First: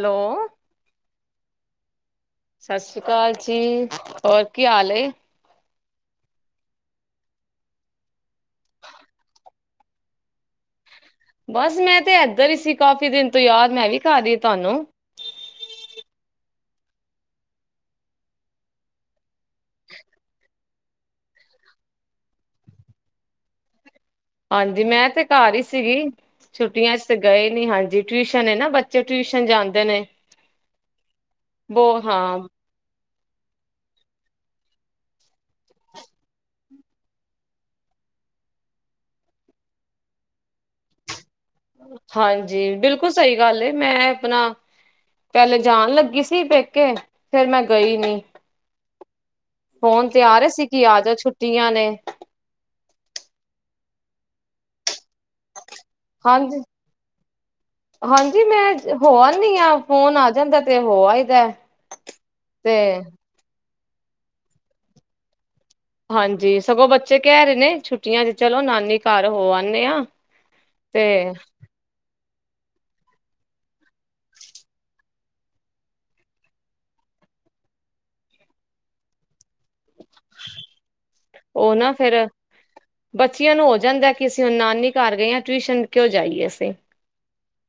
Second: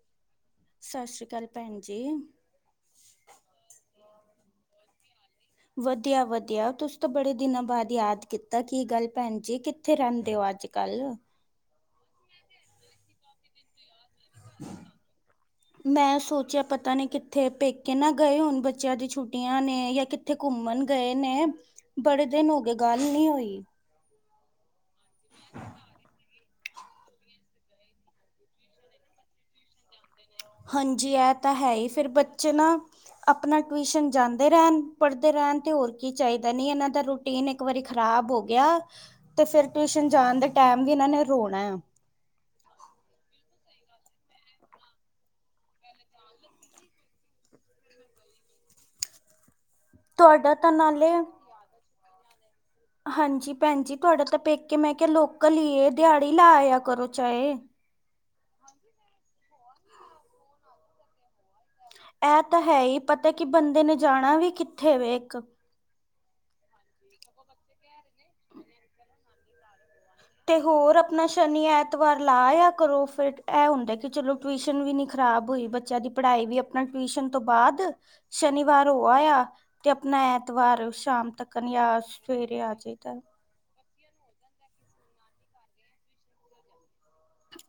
Hello. ਸਤਿ ਸ਼੍ਰੀ ਅਕਾਲ ਭੈਣ ਜੀ। ਸਤਿ ਸ਼੍ਰੀ ਅਕਾਲ ਜੀ ਹੋਰ ਕੀ ਹਾਲ ਏ। ਵਧੀਆ- ਵਧੀਆ ਤੁਸੀ ਤੇ ਬੜੇ ਦਿਨਾਂ ਬਾਅਦ ਯਾਦ ਕੀਤਾ, ਕੀ ਗੱਲ ਭੈਣ ਜੀ ਕਿੱਥੇ ਰੈਂਦੇ ਓ, ਅੱਜ-ਕੱਲ? ਬਸ ਮੈਂ ਤੇ ਏਧਰ ਹੀ ਸੀ, ਕਾਫੀ ਦਿਨ ਤੋਂ ਯਾਦ ਮੈਂ ਵੀ ਕਰਦੀ ਤੁਹਾਨੂੰ। ਮੈਂ ਸੋਚੇਆ ਪਤਾ ਨਈ ਕਿੱਥੇ, ਪੇਕੇ ਨਾ ਗਏ ਹੋਣ, ਬੱਚੇਆਂ ਦੀਆ ਛੁੱਟੀਆਂ ਨੇ ਜਾਂ ਕਿ ਕਿਥੇ ਘੁੰਮਣ ਗਏ ਨੇ, ਬੜੇ ਦਿਨ ਹੋ ਗਏ ਗੱਲ ਨੀ ਹੋਈ। ਹਾਂਜੀ ਮੈਂ ਤੇ ਘਰ ਈ ਸੀਗੀ। ਛੁੱਟੀਆਂ ਚ ਤੇ ਗਏ ਨੀ ਹਾਂਜੀ, ਟਿਊਸ਼ਨ ਏ ਨਾ ਬੱਚੇ ਟਿਊਸ਼ਨ ਜਾਂਦੇ ਨੇ। ਹਾਂਜੀ ਐ ਤਾਂ ਹੈ ਈ, ਬਹੁ ਫਿਰ ਹਾਂ ਬੱਚੇ ਨਾ ਆਪਣਾ ਟਿਊਸ਼ਨ ਜਾਂਦੇ ਰੈਣ, ਪੜ੍ਹਦੇ ਰੈਣ ਤੇ ਹੋਰ ਕੀ ਚਾਈਦਾ, ਨਈ ਏਨਾਂ ਦਾ ਰੋ ਰੁਟੀਨ ਇੱਕ ਵਾਰੀ ਖ਼ਰਾਬ ਹੋ ਗੇਆ, ਤੇ ਫਿਰ ਟਿਊਸ਼ਨ ਜਾਣ ਦੇ ਟਾਈਮ ਵੀ ਏਹਨਾਂ ਨੇ ਰੋਣਾ ਆ। ਹਾਂਜੀ, ਬਿਲਕੁਲ ਸੵਈ ਗੱਲ ਏ ਮੈਂ ਆਪਣਾ ਪੇਲੇ ਮੈ ਜਾਣ ਲੱਗੀ ਸੀ ਪੇਕੇ, ਫੇਰ ਮੈਂ ਗਈ ਨੀ। ਫੋਨ ਤੇ ਆ ਰਹੇ ਤੁਹਾਡਾ ਸੀ ਤਾਂ ਕੀ, ਆ, ਜਾ ਨਾਲੇ ਛੁੱਟੀਆਂ ਨੇ। ਹਾਂਜੀ ਭੈਣ ਜੀ ਤੁਹਾਡਾ ਤਾਂ ਪੇਕੇ ਮੈਂ ਕਿਹਾ ਲੋਕਲ ਹੀ ਇਹ ਦਿਹਾੜੀ ਲਾ ਹਾਂਜੀ ਆਇਆ ਕਰੋ ਚਾਹੇ ਹਾਂਜੀ ਮੈਂ ਹੋ ਆਦੀ ਹਾਂ ਫੋਨ ਆ ਜਾਂਦਾ ਹੈ ਤੇ ਹੋ ਆਦੀ ਹਾ ਇਹ ਤਾਂ ਹੈ ਹੀ ਪਤਾ ਕਿ ਬੰਦੇ ਨੇ ਜਾਣਾ ਵੀ ਕਿੱਥੇ ਵ ਇੱਕ ਹਾਂਜੀ ਸਗੋਂ ਬੱਚੇ ਕਹਿ ਰਹੇ ਨੇ ਛੁੱਟੀਆਂ, ਚਲੋ ਨਾਨੀ ਘਰ ਹੋ ਆਂਦੇ ਹਾਂ ਤੇ ਹੋਰ ਆਪਣਾ ਸ਼ਨੀ ਐਤਵਾਰ ਲਾ ਆਇਆ ਕਰੋ, ਫਿਰ ਇਹ ਹੁੰਦੇ। ਕਿ ਚਲੋ ਟਿਊਸ਼ਨ ਵੀ ਨੀ ਖ਼ਰਾਬ ਹੋਈ, ਬੱਚਿਆਂ ਦੀ ਪੜ੍ਹਾਈ ਵੀ ਆਪਣਾ ਟਿਊਸ਼ਨ ਤੋਂ ਬਾਅਦ ਸ਼ਨੀਵਾਰ ਹੋ ਆਇਆ ਤੇ ਆਪਣਾ ਐਤਵਾਰ ਸ਼ਾਮ ਤੱਕ ਉਹ ਜਾਂ ਨਾ ਫੇਰ ਸਵੇਰੇ ਆ ਬੱਚਿਆਂ ਜਾਈਦਾ ਬੱਚਿਆਂ ਨੂੰ ਹੋ ਜਾਂਦਾ, ਕਿ ਅਸੀਂ ਨਾਨੀ ਘਰ ਗਏ ਹਾਂ ਟਿਊਸ਼ਨ ਕਿਉਂ ਜਾਈਏ ਅਸੀਂ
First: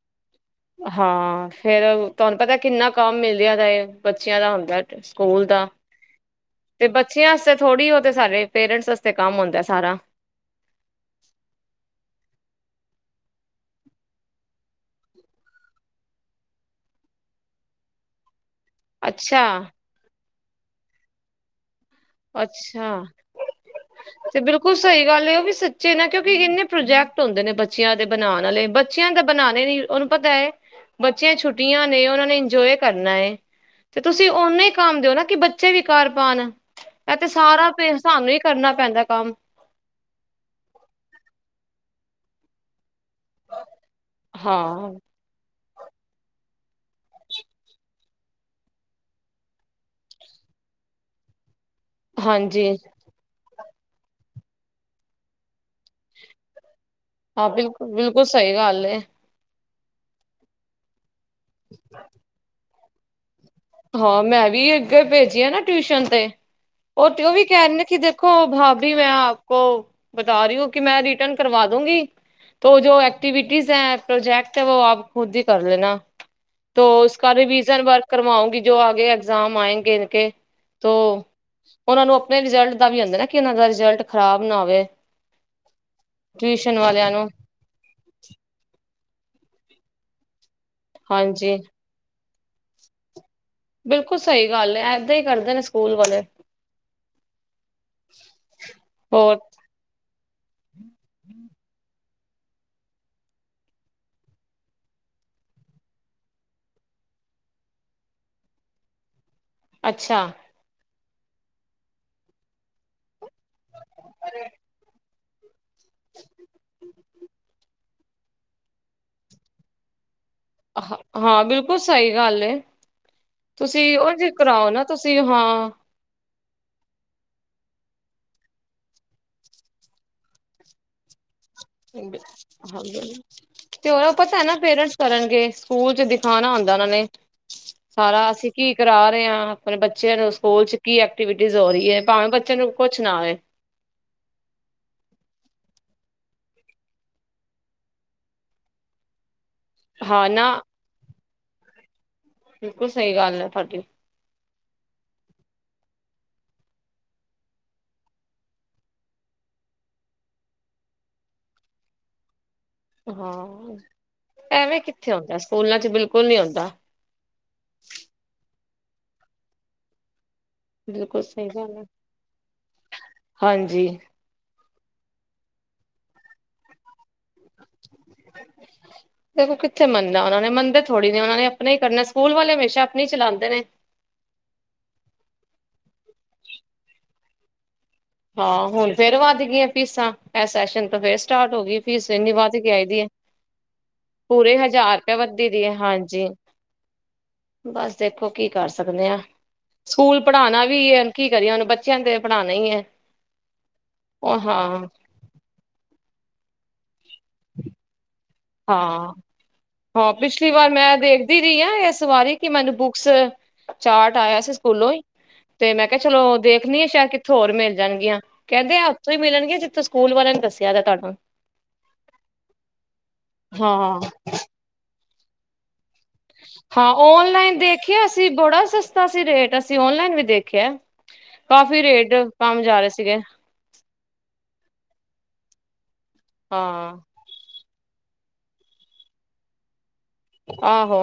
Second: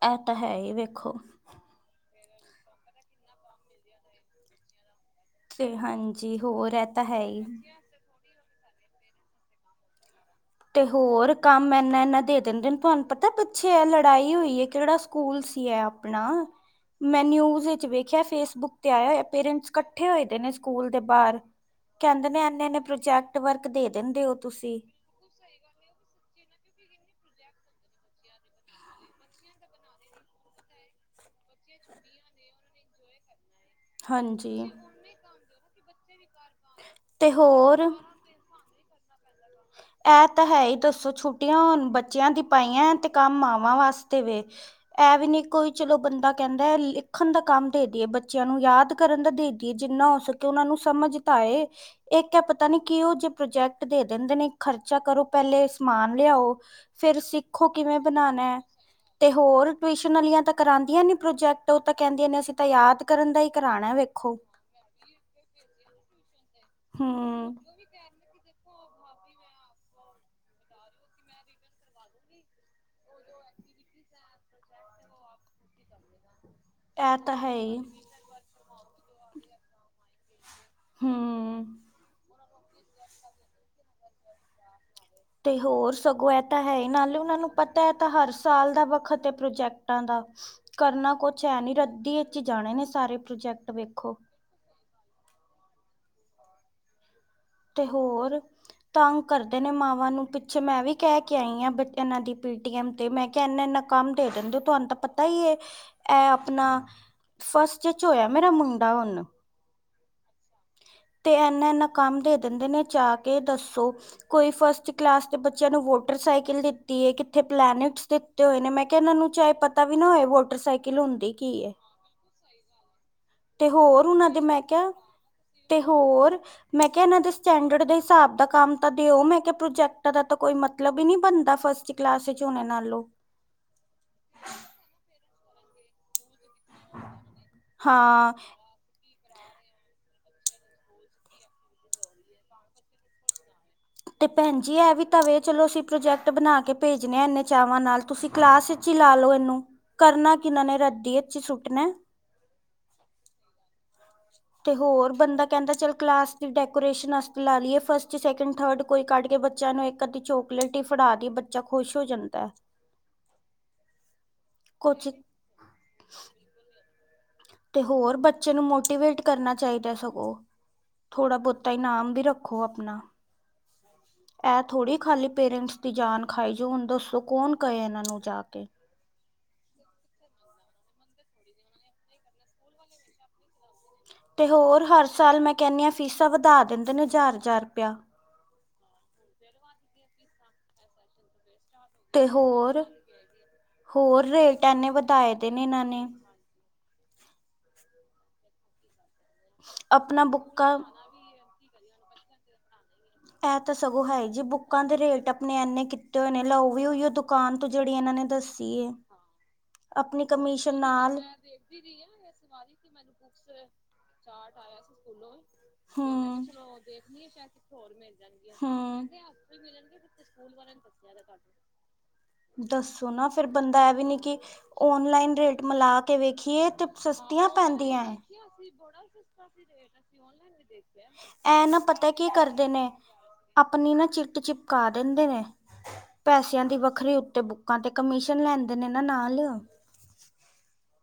ਇਹ ਤਾਂ ਹੈ ਇਹ ਹਾਂ ਫੇਰ ਤੁਹਾਨੂੰ ਪਤਾ ਕਿੰਨਾ ਕੰਮ ਮਿਲਦਾ ਹੁੰਦਾ, ਇਹ ਬੱਚਿਆਂ ਦਾ ਹੁੰਦਾ ਸਕੂਲ ਦਾ ਤੇ ਹਾਂਜੀ ਹੋਰ ਇਹ ਤੇ ਤਾਂ ਹੈ ਬੱਚਿਆਂ ਹੀ ਅਤੇ ਥੋੜ੍ਹੀ ਉਹ ਤੇ ਸਾਰੇ ਪੇਰੈਂਟਸ ਵਾਸਤੇ ਕੰਮ ਹੁੰਦਾ ਸਾਰਾ ਤੇ ਹੋਰ ਕੰਮ ਇਨਾ- ਇਨਾ ਦੇ ਦਿੰਦੇ ਨੇ ਤੁਹਾਨੂੰ ਪਤਾ ਪਿੱਛੇ ਹੈ ਲੜਾਈ ਹੋਈ ਹੈ ਕਿਹੜਾ ਸਕੂਲ ਸੀ ਹੈ ਆਪਣਾ ਮੈਂ ਨਿਊਜ ਵਿੱਚ ਵੇਖਿਆ ਫੇਸਬੁੱਕ। ਤੇ ਆਇਆ ਹੋਆ, ਅੱਛਾ ਪੇਰੈਂਟਸ ਇਕੱਠੇ ਹੋਏਦੇ ਨੇ ਸਕੂਲ ਦੇ ਬਾਹਰ। ਕਹਿੰਦੇ ਨੇ ਇਨੇ -ਇਨੇ, ਅੱਛਾ ਪ੍ਰਾਜੈਕਟ ਵਰਕ ਦੇ ਦਿੰਦੇ ਹੋ ਤੇ ਬਿਲਕੁਲ ਤੁਸੀਂ। ਸਹੀ ਗੱਲ ਉਹ ਵੀ ਸੱਚੇ ਨਾ, ਕਿਉਂਕਿ ਇੰਨੇ ਪ੍ਰੋਜੈਕਟ ਹੁੰਦੇ ਨੇ ਬੱਚਿਆਂ ਦੇ ਬਣਾਉਣ, ਵਾਲੇ ਬੱਚਿਆਂ ਤਾਂ ਬਣਾਉਣੇ ਨੀ ਉਹਨੂੰ ਪਤਾ ਹੈ, ਬੱਚਿਆਂ ਛੁੱਟੀਆਂ ਨੇ ਉਹਨਾਂ ਨੇ ਇੰਜੋਏ ਕਰਨਾ ਹੈ। ਤੇ ਤੁਸੀਂ ਓਨੇ ਹਾਂਜੀ ਹੀ ਕੰਮ ਦਿਓ ਨਾ, ਕਿ ਬੱਚੇ ਵੀ ਕਰ ਪਾਉਣ। ਇਹ ਤੇ ਸਾਰਾ, ਹਿਸਾਬ ਨਾਲ ਹੀ ਕਰਨਾ ਪੈਂਦਾ ਕੰਮ। ਇਹ ਤਾਂ ਹੈ ਹੀ ਦੱਸੋ ਛੁੱਟੀਆਂ, ਹੁਣ ਬੱਚਿਆਂ ਦੀ ਪਾਈਆਂ ਤੇ ਕੰਮ ਮਾਵਾਂ ਵਾਸਤੇ। ਵ ਹਾਂ ਐ ਵੀ ਨਹੀਂ ਕੋਈ। ਚਲੋ ਬੰਦਾ ਕਹਿੰਦਾ ਹੈ, ਲਿਖਣ ਦਾ ਕੰਮ ਦੇ ਦੇਈਏ, ਬੱਚਿਆਂ ਨੂੰ ਯਾਦ ਕਰਨ ਦਾ ਦੇ ਦੀਈਏ ਜਿੰਨਾ ਹੋ। ਕਿ ਉਹਨਾਂ ਨੂੰ ਸਮਝ ਤਾਂ ਆਈ ਇੱਕ ਹੈ ਹਾਂਜੀ ਪਤਾ ਨੀ ਕਿ ਉਹ ਜੇ ਪ੍ਰੋਜੈਕਟ ਦੇ ਦਿੰਦੇ ਨੇ, ਖਰਚਾ ਕਰੋ ਪਹਿਲੇ ਸਮਾਨ ਲਿਆਓ। ਫਿਰ ਹਾਂ ਸਿੱਖੋ ਬਿਲਕੁਲ ਕਿਵੇਂ ਬਿਲਕੁਲ ਸਹੀ ਬਣਾਉਣਾ ਹੈ। ਗੱਲ ਤੇ ਹੋਰ ਟਿਊਸ਼ਨ ਵਾਲੀਆਂ ਤਾਂ ਕਰਾਉਦੀਆਂ ਨੀ, ਪ੍ਰੋਜੈਕਟ ਉਹ ਤਾਂ ਕਹਿੰਦੀਆਂ ਨੇ, ਅਸੀਂ ਤਾਂ ਯਾਦ ਕਰਨ ਦਾ ਹੀ ਕਰਾਉਣਾ। ਹੈ, ਹਾਂ ਵੇਖੋ ਮੈਂ ਵੀ ਅੱਗੇ ਭੇਜੀਆਂ, ਨਾ ਟਿਊਸ਼ਨ ਤੇ ਉਹ ਤੇ ਉਹ ਵੀ ਹੂੰ ਕਹਿ ਰਹੀ ਕਿ। ਦੇਖੋ ਭਾਭੀ ਮੈਂ ਆਪ ਕੋ ਬਤਾ ਰਹੀ ਹ ਕਿ, ਮੈਂ ਰਿਟਰਨ ਕਰਵਾ ਦੂੰਗੀ। ਜੋ ਐਕਟੀਿਵਿਟੀਜ਼ ਹੈ ਪ੍ਰੋਜੈਕਟ ਹੈ, ਉਹ ਆਪ ਖੁਦ ਹੀ ਕਰ ਲੈਣਾ। ਉਸ ਇਹ ਤਾਂ ਹੈ ਹੀ ਰਿਵਿਜ਼ਨ ਵਰਕ ਕਰਵਾਉਂਗੀ ਜੋ ਆਗੇ, ਐਗਜ਼ਾਮ ਆਏਂਗੇੇ ਇਨ ਕੇ ਤ ਹੂੰ ਉਹਨਾਂ ਨੂੰ ਆਪਣੇ ਰਿਜ਼ਲਟ ਦਾ ਵੀ ਆਉਂਦਾ ਨਾ, ਕਿ ਉਹਨਾਂ ਦਾ ਰਿਜਲਟ ਖ਼ਰਾਬ ਨਾ ਹੋਵੇ। ਤੇ ਹੋਰ ਸਗੋਂ ਇਹ ਤਾਂ ਟਿਊਸ਼ਨ ਹੈ, ਵਾਲਿਆਂ ਨਾਲ ਉਹਨਾਂ ਨੂੰ ਪਤਾ ਹੈ ਤਾਂ ਹਰ ਸਾਲ ਦਾ ਵੱਖਤ, ਪ੍ਰੋਜੈਕਟਾਂ ਦਾ ਕਰਨਾ ਕੁਛ ਹਾਂਜੀ ਹੈ ਨੀ ਰੱਦੀ ਵਿੱਚ ਜਾਣੇ ਨੇ ਸਾਰੇ ਪ੍ਰੋਜੈਕਟ। ਵੇਖੋ ਬਿਲਕੁਲ ਸਹੀ ਗੱਲ ਹੈ, ਏਦਾਂ ਹੀ ਕਰਦੇ ਨੇ ਸਕੂਲ ਵਾਲੇ। ਤੇ ਹੋਰ ਤੰਗ ਹੋਰ ਕਰਦੇ ਨੇ ਮਾਵਾਂ ਨੂੰ ਪਿੱਛੇ, ਮੈਂ ਵੀ ਕਹਿ ਕੇ ਆਈ ਹਾਂ ਬੱਚਿਆਂ ਇਹਨਾਂ ਦੀ ਪੇਟੀ ਐਮ ਤੇ ਮੈਂ ਕਿਹਾ, ਇਨਾ ਇੰਨਾ ਕੰਮ ਦੇ ਦਿੰਦੇ ਤੁਹਾਨੂੰ ਤਾਂ ਪਤਾ ਹੀ ਹੈ। ਇਹ ਆਪਣਾ ਫਸਟ ਚ, ਹੋਇਆ ਮੇਰਾ ਮੁੰਡਾ ਹੁਣ ਅੱਛਾ। ਤੇ ਇਨਾ ਇੰਨਾ ਕੰਮ ਦੇ ਦਿੰਦੇ ਨੇ, ਜਾ ਕੇ ਦੱਸੋ ਕੋਈ ਫਸਟ। ਕਲਾਸ ਤੇ ਬੱਚਿਆਂ ਨੂੰ ਮੋਟਰਸਾਈਕਲ ਦਿੱਤੀ ਹੈ ਕਿੱਥੇ। ਪਲੈਨਟਸ ਦਿੱਤੇ ਹੋਏ ਨੇ, ਮੈਂ ਕਿਹਾ ਇਹਨਾਂ ਨੂੰ ਚਾਹੇ ਪਤਾ ਵੀ ਨਾ ਹੋਏ ਹੋਈ। ਹ -ਹਾਂ, ਬਿਲਕੁਲ ਸਹੀ ਗੱਲ, ਤੇ ਤੁਸੀਂ ਹੋਰ ਉਹ ਉਹਨਾਂ ਜੇ ਦੇ ਕਰਰ ਮੈਂ ਆਓ ਨਾ ਕਿਹਾ ਤੁਸੀਂ ਹਾਂ ਤੇ ਹੋਰ। ਮੈਂ ਕੇਆ, ਏਨਾਂ ਦੇ ਸਟੈਂਡਰਡ ਦੇ ਸਾਬ ਦਾ ਕੰਮ ਤਾਂ ਦੇਓ, ਮੈਂ ਕੇਆ ਪ੍ਰੋਜੈਕਟਾ ਦਾ ਤਾਂ ਕੋਈ ਮਤਲਬ ਈ ਨੀ ਬਣਦਾ ਫ ਫਸਟ ਕਲਾਸ 'ਚ ਹੋਣੇ ਨਾ ਲੋ। ਹਾਂ ਤੇ ਹੋਰ ਅਪਾ ਤਾ ਨਾ, ਪੇਰੈਂਟਸ ਕਰਨਗੇ ਸਕੂਲ ਚ ਦੀ। ਖਾਣਾ ਹੁੰਂਦਾ ਓਨਾਂ ਨੇ ਸਾਰਾ, ਹਾਂ ਅਸੀਂ ਕੀ। ਕਰਾ ਰੇ ਆਂ, ਆਪਣੇ ਬੱਚੇਆਂ ਨੂੰ ਸਕੂਲ ਚ ਕੀ ਐਕਟੀਵਿਟੀਸ ਹੋ ਰਈ ਏ, ਭਾਵੇਂ ਬੱਚੇ ਨੂੰ ਕੁਛ ਨਾ ਆਏ। ਤੇ ਭੈਣ ਜੀ, ੲੈ ਵੀ ਤਾਵੇ ਚਲੋ, ਅਸੀਂ ਪ੍ਰੋਜੈਕਟ ਬਣਾ ਕੇ ਭੇਜਣੇ ਏੰਨੇ ਚਾਵਾਂ ਨਾਲ। ਤੁਸੀਂ ਕਲਾਸ 'ਚ ਲਾ ਲੋ, ਏਨੂੰ ਹਾਂ ਕਰਨਾ ਨਾ ਕਿਨਾਂ ਨੇ, ਰੱਦੀ ਏਚ ਈ ਸੁੱਟਣਾ। ਬਿਲਕੁਲ, ਸਈ ਗੱਲ ੲੈ ਤੁਹਾਡੀ। ਤੇ ਹੋਰ ਬੰਦਾ ਕੈੰਦਾ, ਚੱਲ ਕਲਾਸ ਦੀ ਡੈਕੋਰੇਸ਼ਨ ਆਸਤੇ ਲਾ ਲਿਏ ਫਸਟ, ਸੈਕਿੰਡ, ਥਰਡ। ਕੋਈ ਕੱਢ ਕੇ ਬੱਚੇਆਂ ਨੂੰ ਏਕ-ਅੱਧੀ ਚੋਕਲੇਟ ਈ ਫੜਾ ਦੀ, ਬੱਚਾ ਖੁਸ਼ ਹੋ ਜਾਂਦਾ। ਹਾਂ ਐਵੇਂ ਕੁਛ ਕਿੱਥੇ ਆਉਂਦਾ, ਸੂਲਾਂ 'ਚ ਬਿਲਕੁਲ ਨੀ ਆਉਂਦਾ। ਤੇ ਹੋਰ ਬੱਚੇ ਨੂੰ ਮੋਟੀਵੇਟ ਕਰਨਾ, ਚਾਈਦਾ ਸਗੋਂ। ਬਿਲਕੁਲ ਥੋੜ੍ਹਾ ਸਹੀ ਬੋਤਾ ਗੱਲ ਹੈ ਇਨਾਮ ਵੀ ਰੱਖੋ ਆਪਣਾ। ਹਾਂਜੀ। ਐ ਥੋੜ੍ਹੀ ਖਾਲੀ ਪੇਰੈਂਟਸ ਦੀ ਜਾਨ ਖਾਈ ਜੋ, ਹੁਣ ਦੱਸੋ ਕੌਣ ਕਏ ਏਨਾਂ ਨੂੰ ਜਾ ਕੇ। ਫੇਰ ਓ ਕਿੱਥੇ ਮੰਨਾ, ਓਨਾ ਨੇ ਮੰਨਦੇ, ਥੋੜੀ ਨੇ, ਓਣਾ ਨੇ ਆਪਣਾ ਈ ਕਰਨਾ, ਸਕੂਲ ਵਾਲੇ ਹਮੇਸ਼ਾ ਆਪਣੀ ਚਲਾਦੇ ਨੇ। ਤੇ ਹੋਰ ਹੱਰ ਸਾਲ ਮੈਂ ਕੈਣੀ ਆਂ, ਫੀਸਾਂ ਵਧਾ ਦਿੰਦੇ ਨੇ ਜ਼ਾਰ-ਜ਼ਾਰ ਰਪੇਆ। ਹਾਂ, ਹੁਲ ਫੇਰ ਵੱਧ ਗਿਆ ਫੀਸਾਂ, ੲੈਸ ਸੈਸ਼ਨ ਤੋ ਫੇਰ ਸਟਾਟ ਹੋ ਗੀ। ਫੀਸ ਤੇ ਏੰਨੀ ਵੱਧ ਕੇ ਹੋਰ ਆਈ ਦੀ ਏ, ਹੋਰ ਪੂਰੇ ਰੇਟ ਇੰਨੇ ਹਜ਼ਾਰ ਰੁਪੇ ਵਧਾਏ ਵੱਧੀ ਦੇ ਦੀ ਨੇ ਏ, ਇਹਨਾਂ ਨੇ ਹਾਂਜੀ। ਬਾਸ ਦੇਖੋ, ਕੀ ਕੱਰ ਸਕਦੇ ਆ। ਸਕੂਲ ਆਪਣਾ ਪੜਾਣਾ ਬੁੱਕਾਂ ਵੀ ਏ। ਕੀ ਕਰੀਏ ਹੋਣ, ਬੱਚੇਆਂ ਨ ਤੇ ਪੜਾਣਾ ਈ ਏ। ਐ ਤਾ ਸਗੋ ਹੈ ਈ ਜੇ, ਬੁੱਕਾਂ ਦੇ ਰੇਟ ਅਪਣੇ ਐਨੇ ਕੀਤੇ ਹੋਏ ਨੇ, ਲੋਵੀ ਯੂ ਦੁ ਕੱਨ ਤੋਂ ਜੇੜੀ, ਏਨਾ ਨੇ ਦਸ। ਹਾਂ-ਹਾਂ, ਪਿਛਲੀ ਵਾਰ ਮੈਂ ਨਾਲ ਵੇਖਦੀ ਰਈ ਆਂ, ਏਸ ਵਾਰੀ ਕੇ ਮੈਨੂੰ ਬੁੱਕਸ। ਚਾਟ ਆਯਾ ਸੀ ਸਕੂਲੋਂ ਈ, ਤੇ ਮੈਂ ਕੇਆ ਚਲੋ ਦੇਖਣੀ ਆ, ਸ਼ੈਦ ਕਿੱਥੋਂ ਹੋਰ ਮੇਲ ਜਾਣਗੀਆ, ਕੈੰਦੇ ਆ ਉੱਥੋਂ ਈ ਕਹਿੰਦੇ ਮਿਲਣਗੀਆਂ, ਜਿੱਥੋਂ ਸਕੂਲ ਵਾਲੇਆਂ ਨੇ ਦੱਸੇਆ ਵੈ ਤਾਨੂੰ। ਦੱਸੋ ਨਾ ਫੇਰ, ਬੰਦਾ ਐ ਹਾਂ ਵੀ ਨੀ ਕਿ ਓਨਲਾਈਨ ਰੇਟ ਮਲਾ ਕੇ ਵੇਖੀਏ। ਤੇ ਹਾਂ, ਸਸਤੀਆਂ ਓਨਲਾਈਨ ਪੈਂਦੀਆਂ ਦੇਖੇਆ ਏ ਸੀ, ਬੜਾ ਸਸਤਾ ਸੀ ਰੇਟ, ਅਸੀਂ ਓਨਲਾਈਨ ਵੀ ਦੇਖੇਆ। ਇਹ ਨਾ ਕਾਫ਼ੀ ਪਤਾ ਰੇਟ ਕੀ ਕੱਮ ਕਰਦੇ ਜਾ ਰੇ ਨੇ ਸੀਗੇ। ਆਪਣੀ ਨਾ, ਚਿੱਟ ਚਿਪਕਾ ਦਿੰਦੇ ਨੇ, ਪੈਸਿਆਂ ਦੀ ਹਾਂ ਵੱਖਰੀ ਉੱਤੇ ਬੁ। ਕਾ ਤੇ, ਕਮਿਸ਼ਨ ਲੈਂਦੇ ਨੇ ਨਾ ਨਾਲ। ਆਹੋ।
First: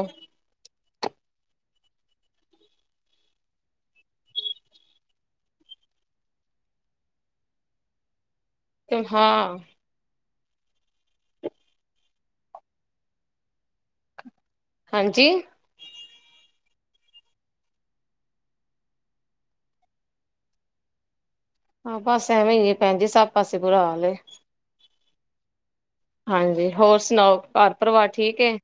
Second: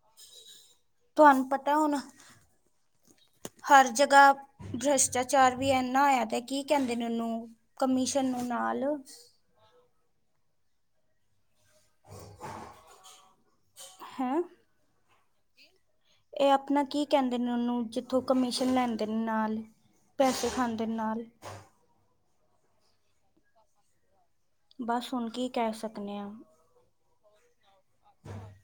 ਤੁਵਾਨੂੰ, ਪਤਾ ਹੋਣਾ। ਹਰ ਜਗਾ ਭਿ੍ਸ਼ਟਾਚਾਰ ਵੀ ਏਨਾਂ ਹੋਏਆ ਦਾ, ਕੀ ਕੈਂਦੇ ਨੇਂ ਓਨੂੰ? ਕਮਿਸ਼ਨ ਨੂੰ ਨਾਲ ਸ ਆ। [inaudible] ਹੈ। ਹਾਂਜੀ। ਏ ਆਪਣਾ ਕੀ ਕੈੰਦੇ ਨੇ ਓਨੂੰ, ਜਿੱਥੋਂ ਕਮਿਸ਼ਨ ਲੈਂਦੇ ਨਾਲ? ਪੈਸੇ ਖਾਂਦੇ ਨਾਲ। ਹਾਂ, ਬਸ ਐਵੇਂ ਈ ਏ ਭੈਣ ਜੀ, ਸਭ ਪਾਸੇ ਬੁਰਾ ਹਾਲ। ਬੱਸ ਹੁਣ ਕੀ ਕੈ ਸਕਨੇ ਆ। ਹਾਂਜੀ ਹੋਰ ਸੁਣਾਓ, ਘਾਰ ਪਰਵਾਰ ਠੀਕ ਏ?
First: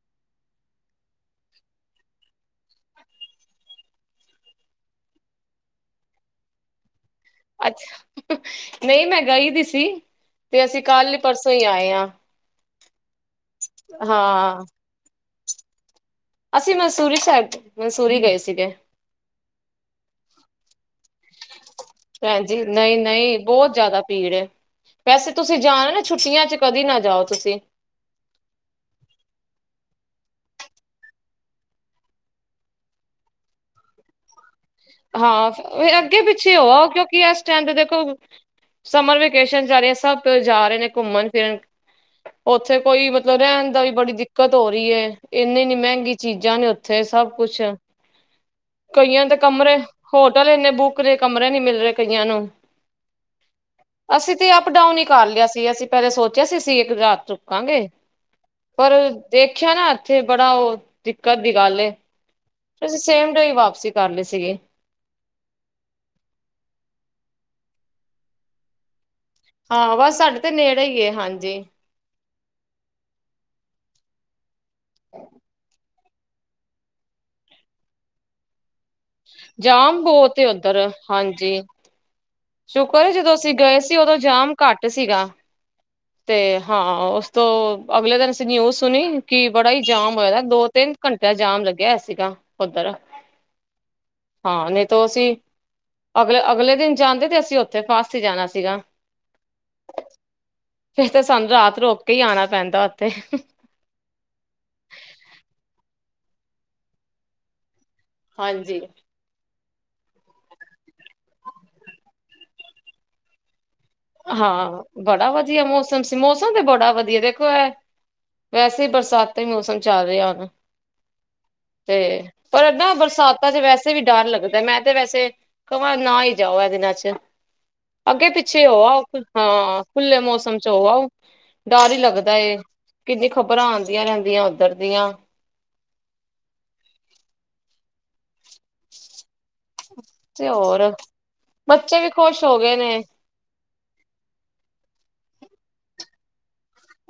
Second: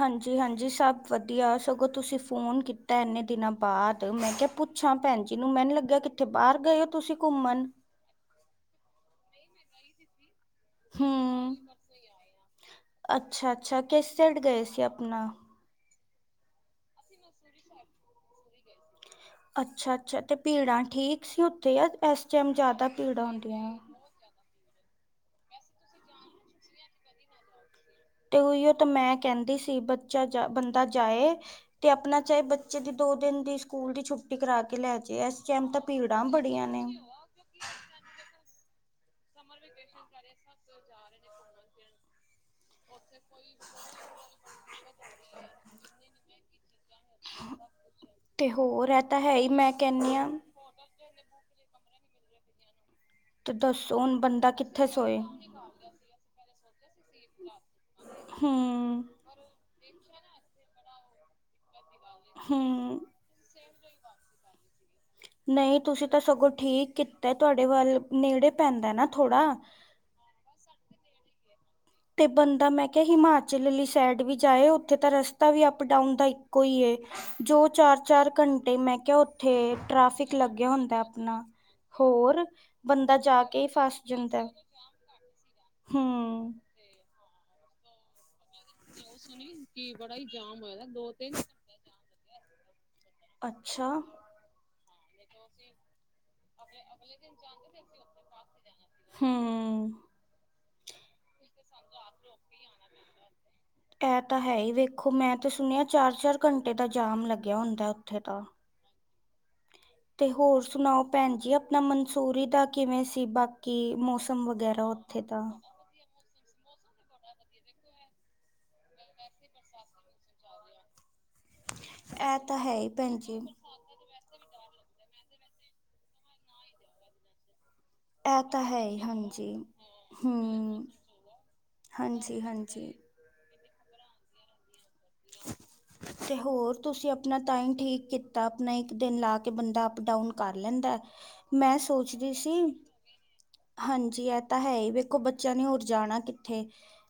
ਹਾਂਜੀ-ਹਾਂਜੀ, ਸਭ ਵਧੀਆ। ਸਗੋਂ ਤੁਸੀਂ ਫੋਨ ਕੀਤਾ ਐਨੇ ਦਿਨਾਂ ਬਾਦਅ, ਮੈਂ ਕੇਹਾ ਪੁ। ਪੁਛਾਂ ਭੈਣ ਜੀ ਨੂੰ ਮੈਨੂੰ ਲੱਗਿਆ, ਕਿੱਥੇ ਬਾਹਰ ਗਏ ਹੋ ਤੁਸੀਂ ਘੁੰਮਣ? ਨਹੀਂ, ਮੈਂ ਗਈ ਦੀ ਸੀ। ਤੇ ਅਸੀਂ ਕੱਲ ਪਰਸੋਂ ਹੂੰ ਈ ਆਏ ਹ ਹਾਂ। ਕੈ ਆਪਣਾ? ਅਸੀਂ ਮਨਸੂਰੀ ਸਾਬ ਮਨਸੂਰੀ ਗਏ ਸੀਗੇ। ਅੱਛਾ ਅੱਛਾ, ਤੇ ਭੀੜਾਂ ਠੀਕ ਸੀ ਉੱਥੇ ਆ? ਇਸ ਟਾਈਮ ਜ਼ਿਆਦਾ ਭੀੜਾਂ ਹੁੰਦੀਆਂ? ਰਾ, ਭੀੜ। ਵੈਸੇ ਤੁਸੀਂ ਜਾਣਾ ਨਾ, ਛੁੱਟੀਆਂ 'ਚ ਕਦੀ ਨਾ ਜਾਓ ਤੁਸੀਂ। ਤੇ ਉਹੀਓ ਤਾਂ ਮੈਂ ਕਹਿੰਦੀ ਸੀ, ਬੱਚਾ ਜਾ ਬੰਦਾ ਜਾਏ। ਤੇ ਆਪਣਾ ਚਾਹੇ ਬੱਚੇ ਦੀ ਦੋ ਦਿਨ ਦੀ ਸਕੂਲ ਦੀ ਛੁੱਟੀ ਕਰਾ। ਕੇ ਲੈ ਜੇ ਇਸ ਹਾਂ ਟਾਈਮ ਤਾਂ ਅੱਗੇ ਭੀੜਾਂ ਪਿੱਛੇ ਬੜੀਆਂ ਹੋ ਨੇ। ਆਓ ਕਿਉਂਕਿ ਏਸ ਟੈਮ ਦੇਖੋ ਸਮਰ ਵੇਕੇਸ਼ਨ ਜਾ ਰਹੀ, ਸਭ ਤੋਂ ਜਾ ਰਹੇ ਨੇ ਘੁੰਮਣ ਫਿਰਨ। ਉੱਥੇ ਕੋਈ ਮਤਲਬ ਰਹਿਣ ਦਾ ਵੀ ਬੜੀ ਦਿੱਕਤ ਹੋ ਰਹੀ ਹੈ, ਇੰਨੀ ਇੰਨੀਮਹਿੰਗੀ ਚੀਜ਼। ਕਿਆ ਨੀ ਏਥੇ, ਸਭ ਕੁਸ ਤੇ ਹੋਰ ਇਹ ਤਾਂ ਕਈਆਂ ਹੈ ਦੇ ਹੀ ਮੈਂ ਕਮਰੇ ਕਹਿੰਨੀ ਆ ਹੋਟਲ ਏਨੇ ਬੁਕ ਰੇ, ਕਮਰੇ ਨੀ ਮਿਲ ਰਹੇ ਕਈਆਂ ਨੂੰ। ਤੇ ਦੱਸੋ ਹੁਣ ਅਸੀਂ ਤਾਂ ਬੰਦਾ ਕਿੱਥੇ ਅਪ-ਡਾਊਨ ਈ ਸੋਏ ਕਰ ਲਿਆ ਸੀ ਅਸੀਂ। ਪੈ, ਲੇ ਸੋਚਿਆ ਸੀ ਅਸੀਂ ਇੱਕ ਰਾਤ ਰੁਕਾਂਗੇ। ਹੁਂ ਪਰ ਦੇਖਿਆ ਨਾ, ਇੱਥੇ ਬੜਾ ਉਹ ਦਿੱਕਤ ਦੀ ਗੱਲ ਏ। ਫੇਰ ਅਸੀਂ ਹੂੰ। ਸੇਮ ਡੇ ਈ ਵਾਪਸੀ ਕਰ ਲਈ ਸੀਗੇ। ਨਹੀਂ, ਤੁਸੀਂ ਤਾਂ ਸਗੋਂ ਠੀਕ ਕੀਤਾ। ਤੁਹਾਡੇ ਵੱਲ ਨੇੜੇ ਪੈਂਦਾ ਨਾ ਥੋੜ੍ਹਾ? ਹਾਂ, ਵਸ ਸਾਡੇ ਤੇ ਨੇੜੇ ਹੀ ਹੈ ਹਾਂਜੀ। ਤੇ ਬੰਦਾ ਮੈਂ ਕਿਹਾ ਹਿਮਾਚਲ ਆਲੀ ਸਾਈਡ ਵੀ ਜਾਏ ਉੱਥੇ ਤਾਂ ਰਸਤਾ ਵੀ। ਅਪ ਡਾਊਨ ਦਾ ਇੱਕੋ ਹੀ, ਏ ਜੋ ਚਾਰ-ਚਾਰ ਘੰਟੇ ਮ। ਕਿ ਆ ਉੱਥੇ ਜਾਮ ਟ੍ਰੈਫਿਕ ਬਹੁਤ ਏ ਲੱਗਿਆ ਹੁੰਦਾ ਆਪਣਾ ਹੋਰ? ਸ਼ੁਕਰਏ ਬੰਦਾ ਜਦੋਂ ਜਾ ਅਸੀਂ ਕੇ ਹੀ ਗਏ ਸੀ ਫਸ ਉਦੋਂ ਜਾਂਦਾ ਜਾਮ ਘੱਟ ਸੀਗਾ, ਤੇ ਹੂੰ ਹਾਂ ਉਸ ਅਗਲੇ ਦਿਨ ਂ ਨਿਊਜ਼ ਸੁਣੀ ਕਿ ਬੜਾ ਹੀ ਜਾਮ ਹੋਇਆ ਦੋ ਤਿੰਨ ਘੰਟਿਆਂ ਦਾ ਜਾਮ ਲੱਗਿਆ ਸੀਗਾ ਉੱਧਰ ਅੱਛਾ ਹਾਂ ਨਹੀਂ ਤਾਂ ਅਸੀਂ ਅਗਲੇ ਅਗਲੇ ਦਿਨ ਰੈਂਦੇ ਤੇ ਅਸੀਂ ਉੱਥੇ ਫਸ ਹੀ ਜਾਣਾ ਸੀਗਾ ਹੂੰ ਫੇਿਰ ਤਾਂ ਸਾਨੂੰ ਰਾਤ ਰੁਕ ਕੇ ਹੀ ਆਉਣਾ ਪੈਂਦਾ ਉੱਥੇ ਐਹ ਤਾਂ ਹੈ ਹੀ ਵੇਖੋ ਮੈਂ ਤਾਂ ਸੁਣਿਆ ਚਾਰ ਚਾਰ ਘੰਟੇ ਦਾ ਜਾਮ ਲੱਗਿਆ ਹੁੰਦਾ ਤਾਂ ਹਾਂਜੀ ਤੇ ਹੋਰ ਸੁਣਾਓ ਭੈਣ ਜੀ ਆਪਣਾ ਮਨਸੂਰੀ ਦਾ ਕਿਵੇਂ ਸੀ ਬਾਕ ਕਿ ਮੌਸਮ ਹਾਂ ਵਗੈਰਾ ਉੱਥੇ ਬੜਾ ਦਾ ਵਧੀਆ ਮੌਸਮ ਸੀ ਮੌਸਮ ਤੇ ਬੜਾ ਵਧੀਆ ਦੇਖੋ ਇਹ ਵੈਸੇ ਹੀ ਬਰਸਾਤ ਮੌਸਮ ਚੱਲ ਰਿਹਾ ਹੁਨ ਤੇ ਇਹ ਤਾਂ ਪਰ ਹੈ ਹੀ ਏਦਾਂ ਭੈਣ ਜੀ ਬਰਸਾਤਾਂ ਚ ਵੈਸੇ ਵੀ ਡਰ ਲੱਗਦਾ ਮੈਂ ਤੇ ਵੈਸੇ ਕਵਾਂ ਨਾ ਹੀ ਜਾਓ ਇਹ ਦਿਨਾਂ ਚ ਅੱਗੇ ਇਹ ਤਾਂ ਪਿੱਛੇ ੇ ਹੋ ਹੈ ਹੀ ਆਓ ਹਾਂਜੀ ਹਾਂ ਖੁੱਲੇ ਮੌਸਮ ਚ ਹੂੰ ਹੋ ਆਓ ਡਰ ਹੀ ਲੱਗਦਾ ਹਾਂਜੀ ਹਾਂਜੀ ਕਿੰਨੀ ਖ਼ਬਰਾਂ ਆਉਂਦੀਆਂ ਰਹਿੰਦੀਆਂ ਉੱਧਰ ਦੀਆਂ ਤੇ ਹੋਰ ਤੁਸੀਂ ਆਪਣਾ ਟਾਈਮ ਠੀਕ ਕੀਤਾ ਆਪਣਾ ਇੱਕ ਦਿਨ ਲਾ ਕੇ ਬੰਦਾ ਅਪ ਡਾਊਨ ਤੇ ਕਰ ਹੋਰ ਲੈਂਦਾ ਮੈਂ ਬੱਚੇ ਵੀ ਸੋਚਦੀ ਖੁਸ਼ ਸੀ ਹੋ ਗਏ ਨੇ ਹਾਂਜੀ ਇਹ ਤਾਂ ਹੈ ਹੀ ਵੇਖੋ ਬੱਚਿਆਂ ਨੇ ਹੋਰ ਜਾਣਾ ਕਿੱਥੇ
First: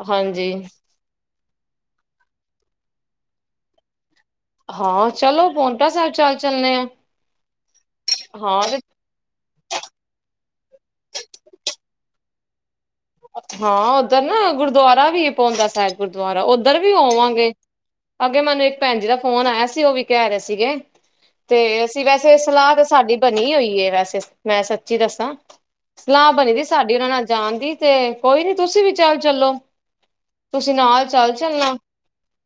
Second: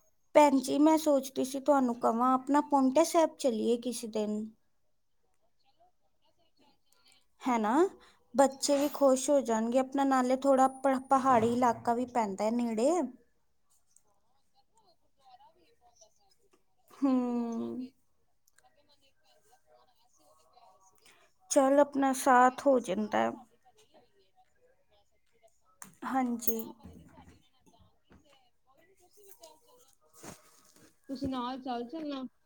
ਹਾਂਜੀ ਭੈਣ ਜੀ ਮੈਂ ਸੋਚ ਸੋਚਦੀ ਸੀ ਤੁਹਾਨੂੰ ਕਵਾ ਆਪਣਾ ਪੋਂਟਾ ਸਾਬ ਚੱਲੀਏ ਕਿਸੀ ਦਿਨ ਹਾਂ ਚਲੋ ਪੋਟਾ ਸਾਹਿਬ ਚੱਲ -ਚੱਲਣੇ ਆ ਹਨਾ ਹਾਂ ਤੇ ਬੱਚੇ ਖੁਸ਼ ਹੋ ਜਾਣਗੇ, ਆਪਣਾ ਨਾਲੇ ਥੋੜਾ ਪਹਾੜੀ ਇਲਾਕਾ ਵੀ ਪੈਂਦਾ ਹੈ ਨੇੜੇ ਹਾਂ ਉੱਧਰ ਨਾ ਗੁਰਦੁਆਰਾ ਵੀ ਪਾਉਂਦਾ ਸਾਹਿਬ ਗੁਰਦੁਆਰਾ ਉੱਧਰ ਵੀ ਆਵਾਂਗੇ। ਹੂੰ ਅੱਗੇ ਮੈਨੂੰ ਇੱਕ ਭੈਣ ਜੀ ਦਾ ਫ਼ੋਨ ਆਇਆ ਸੀ, ਉਹ ਵੀ ਕਹਿ ਰਹੇ ਸੀਗੇ। ਤੇ ਚੱਲ ਅਸੀਂ ਆਪਣਾ ਵੈਸੇ ਸਾਥ ਸਲਾ ਹੋ ਤੇ ਸਾਡੀ਼ ਜਾਂਦਾ ਹੈ। ਬਨੀ ਔਈ ਏ, ਵੈਸੇ ਮੈਂ ਸੱਚੀ ਦੱਸਾਂ। ਸਲਾ ਬਨੀ ਜੇ ਹਾਂਜੀ ਸਾਡੀ ਉਨਾਂ ਨਾਲ ਜਾਨ ਦੀ ਤੇ ਕੋਈ ਨੀ ਤੁਸੀਂ ਵੀ ਚੱਲ ਚੱਲੋ। ਤੁਸੀਂ ਨਾਲ ਚੱਲ ਚੱਲਨਾ। [unintelligible]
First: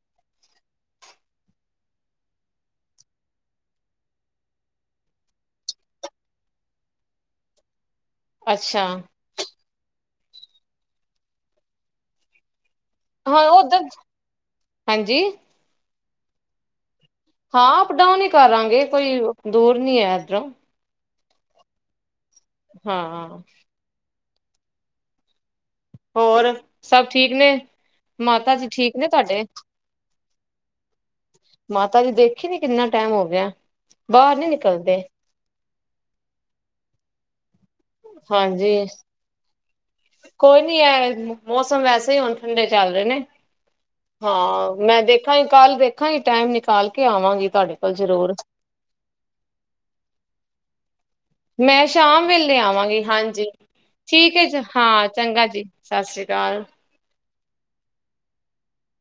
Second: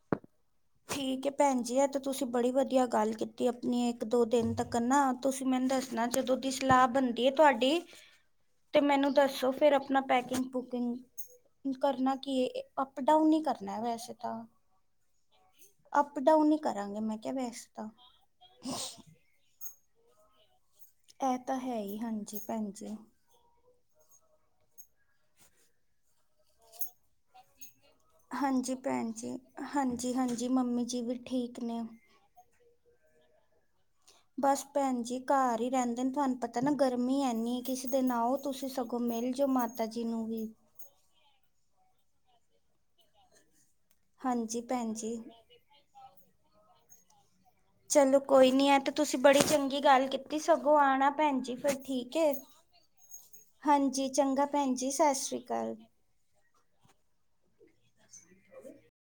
ਠੀਕ ਏ ਭੈਣ ਜੀ ਐ ਤੇ ਤੁਸੀਂ ਬੜੀ ਵਧੀਆ ਗਾੱਲ ਕੀਤੀ ਆਪਨੀ ਇੱਕ ਦੋ ਦਿਨ ਤੱਕ ਨਾ ਤੁਸੀਂ ਮੈਨੂੰ ਦੱਸਨਾ, ਜਦੋਂ ਦੀ ਸਲਾ ਬਨਦੀਏ ਤੁਆਡੀ। [inaudible] ਤੇ ਮੈਨੂੰ ਦੱਸੋ ਫਿਰ ਆਪਨਾ ਪੈਕਿੰਗ -ਪੁਕਿੰਗ, ਕਰਨਾ ਕੀ ਏ। ਅਪ ਡਾਊਨ ਨੀ ਹਾਂ ਕਰਨਾ ਐ ਉੱਧਰ ਵੈਸੇ ਤਾਂ, ਹਾਂਜੀ ਅਪ ਡਾਊਨ ਨੀ ਕਰਾਂਗੀ ਮੈਂ। ਕਿਹਾ ਵੈਸੇ ਹਾਂ ਤਾਂ ਅਪ-ਡਾਊਨ ਈ ਕਰਾਂਗੇ ਕੋਈ, ਦੂਰ ਨੀ ਐ ਐਦਰੋਂ। ਇਹ ਤਾਂ ਹੈ ਹੀ ਹਾਂਜੀ ਭੈਣ ਜੀ। ਹਾਂ। ਹੋਰ ਸਭ ਠੀਕ ਨੇ, ਮਾਤਾ ਜੀ ਹਾਂਜੀ ਠੀਕ ਨੇ ਭੈਣ ਜੀ ਤੁਆਡੇ? ਹਾਂਜੀ -ਹਾਂਜੀ ਮੰਮੀ ਜੀ ਵੀ ਠੀਕ ਨੇ ਮਾਤਾ ਜੀ ਦੇਖੀ ਨੀ ਕਿੰਨਾ ਟਾਈਮ ਹੋ ਗਿਆ। ਬਾਹਰ ਨੀ ਬਾਸ ਨਿਕਲਦੇ ਭੈਣ ਜੀ ਕਾਰ ਈ ਰੈਂਦੇ ਨੇ ਤੁਹਾਨੂੰ ਪਤਾ ਨਾ ਗਰਮੀ ਐਨੀ ਕਿਸੇ ਦਿਨ ਆਔ ਤੁਸੀਂ ਹਾਂਜੀ ਸਗੋਂ ਮਿਲ ਜੋ ਮਾਤਾ ਜੀ ਨੂੰ ਵੀ ਕੋਈ ਮੌਸਮ ਵੈਸੇ ਹੀ ਹੁਨ ਠੰਡੇ ਚੱਲ ਰਏ ਨੇ ਹਾਂਜੀ ਹਾਂ ਭੈਣ ਮੈਂ ਜੀ ਦੇਖਾਂ ਗਈ ਕਾਲ ਵੇਖਾਂਗੀ ਟਾਈਮ ਨਿਕਾਲ ਕੇ ਆਵਾਂਗੀ ਤੁਆਡੇ ਕੋਲ ਚਲੋ ਜ਼ਰੂਰ ਕੋਈ ਨੀ ਐ ਤੇ ਤੁਸੀਂ ਬੜੀ ਚੰਗੀ ਗਾੱਲ ਕੀਤੀ ਸਗੋਂ ਆਨਾ ਮੈਂ ਸ਼ਾਮ ਵੇਲੇ ਆਵਾਂਗੀ ਹਾਂਜੀ, ਹਾਂਜੀ ਠੀਕ ਹੈ ਚੰਗਾ ਜੀ ਭੈਣ ਹਾਂ ਸਤਿ ਸ਼੍ਰੀ ਚੰਗਾ ਜੀ। ਅਕਾਲ। ਸੱਤ ਸ਼੍ਰੀ ਅਕਾਲ ਜੀ। [inaudible]